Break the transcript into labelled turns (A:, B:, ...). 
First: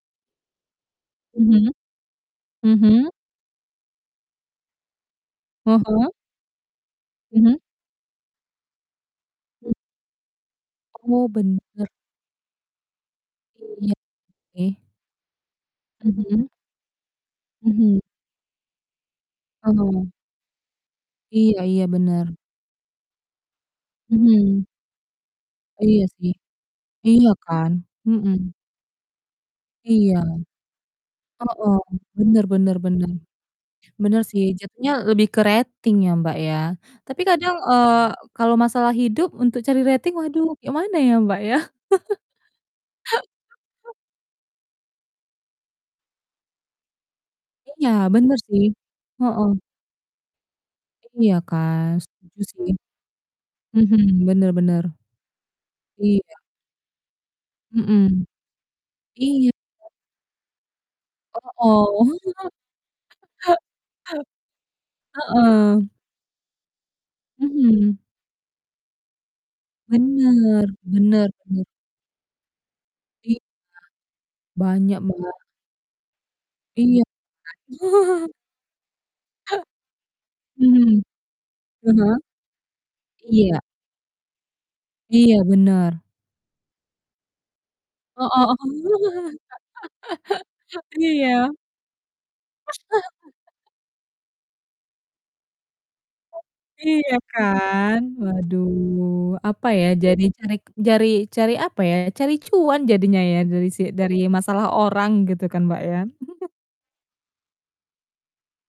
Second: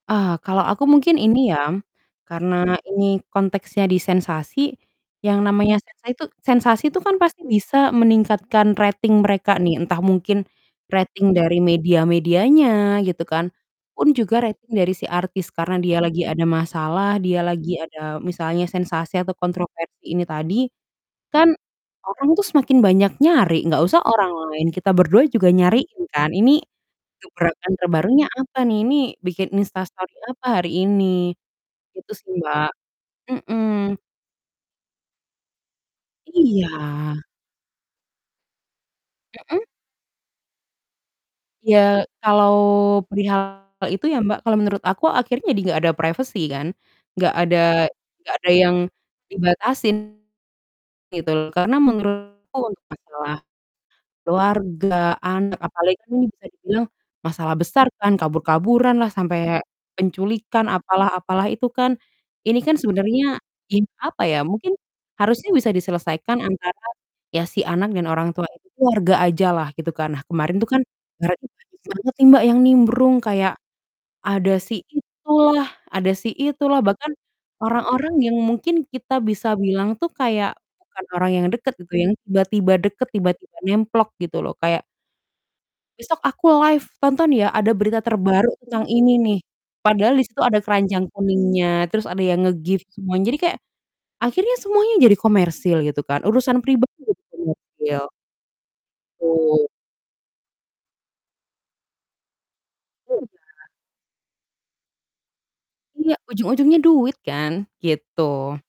A: Ah, kalau aku mungkin ini
B: Mhm.
A: ya, karena
B: Mhm.
A: ini konteksnya di sensasi, yang
B: Ah
A: namanya sensa
B: hah.
A: itu sensasi itu kan pasti
B: Mhm.
A: bisa meningkatkan rating mereka
B: [unintelligible]
A: nih. Entah mungkin,
B: Oh
A: rating dari
B: benar.
A: media-medianya gitu kan,
B: Iya,
A: pun juga rating
B: oke.
A: dari si artis, karena dia lagi ada
B: Mhm.
A: masalah, dia lagi
B: Mhm.
A: ada, misalnya sensasi atau kontroversi
B: Oh.
A: ini tadi. Kan,
B: Iya iya, benar.
A: orang tuh semakin banyak nyari, enggak usah orang
B: Mhm.
A: lain, kita berdua juga
B: Iya
A: nyariin kan.
B: sih,
A: Ini,
B: iya kan,
A: gebrakan terbarunya
B: mhm.
A: apa nih? Ini bikin
B: Iya.
A: instastory apa hari ini?
B: Hooh,
A: Gitu sih,
B: benar
A: Mbak.
B: benar benar.
A: Mhm.
B: Benar sih, jatuhnya lebih ke rating ya Mbak ya.
A: Iya.
B: Tapi kadang, eee, kalau masalah hidup, untuk
A: Mhm.
B: cari rating, waduh, kek mana ya Mbak ya?
A: Ya, kalau perihal itu ya Mbak, kalau menurut aku, akhirnya jadi enggak ada privacy kan, enggak ada
B: Iya,
A: enggak
B: benar
A: ada
B: sih.
A: yang
B: Heeh.
A: dibatasin, gitu
B: Iya
A: loh. Karena
B: kan, setuju
A: menurutku
B: sih.
A: untuk masalah
B: Mhm, benar benar.
A: keluarga, anak, apalagi kan ini
B: Iya.
A: bisa dibilang, masalah besar kan,
B: Mhm.
A: kabur-kaburan lah, sampai
B: Iya.
A: penculikan, apalah apalah itu kan.
B: Hooh,
A: Ini kan sebenarnya
B: iya.
A: in apa ya, mungkin harusnya bisa
B: Heeh.
A: diselesaikan antara, ya si anak
B: Mhm.
A: dan orang tua itu, keluarga aja lah gitu kan. Nah kemarin
B: Benar,
A: itu kan,
B: benar
A: [unintelligible]
B: benar.
A: banget sih Mbak yang nimbrung,
B: Iya.
A: kayak ada si
B: Banyak, Mbak.
A: itulah ada si itulah,
B: Iya
A: bahkan,
B: kan.
A: orang-orang yang mungkin kita bisa bilang tuh kayak,
B: Hmm,
A: bukan orang yang dekat
B: ah
A: gitu, yang
B: hah.
A: tiba-tiba dekat, tiba-tiba
B: Iya.
A: nemplok gitu loh. Kayak
B: Iya, benar.
A: "Besok aku live, tonton ya, ada berita terbaru
B: Hooh,
A: tentang ini nih." Padahal di situ ada keranjang
B: iya.
A: kuningnya, terus ada yang nge-gift semuanya. Jadi kayak, akhirnya semuanya jadi komersil gitu kan,
B: [unintelligible]
A: urusan pribadi
B: Iya
A: jadi
B: kan,
A: komersil.
B: waduh, apa
A: Betul.
B: ya, jadi carek jari cari apa, apa ya, cari cuan jadinya
A: Iya.
B: ya dari si dari masalah orang, gitu kan Mbak ya.
A: Iya, ujung-ujungnya duit kan, gitu.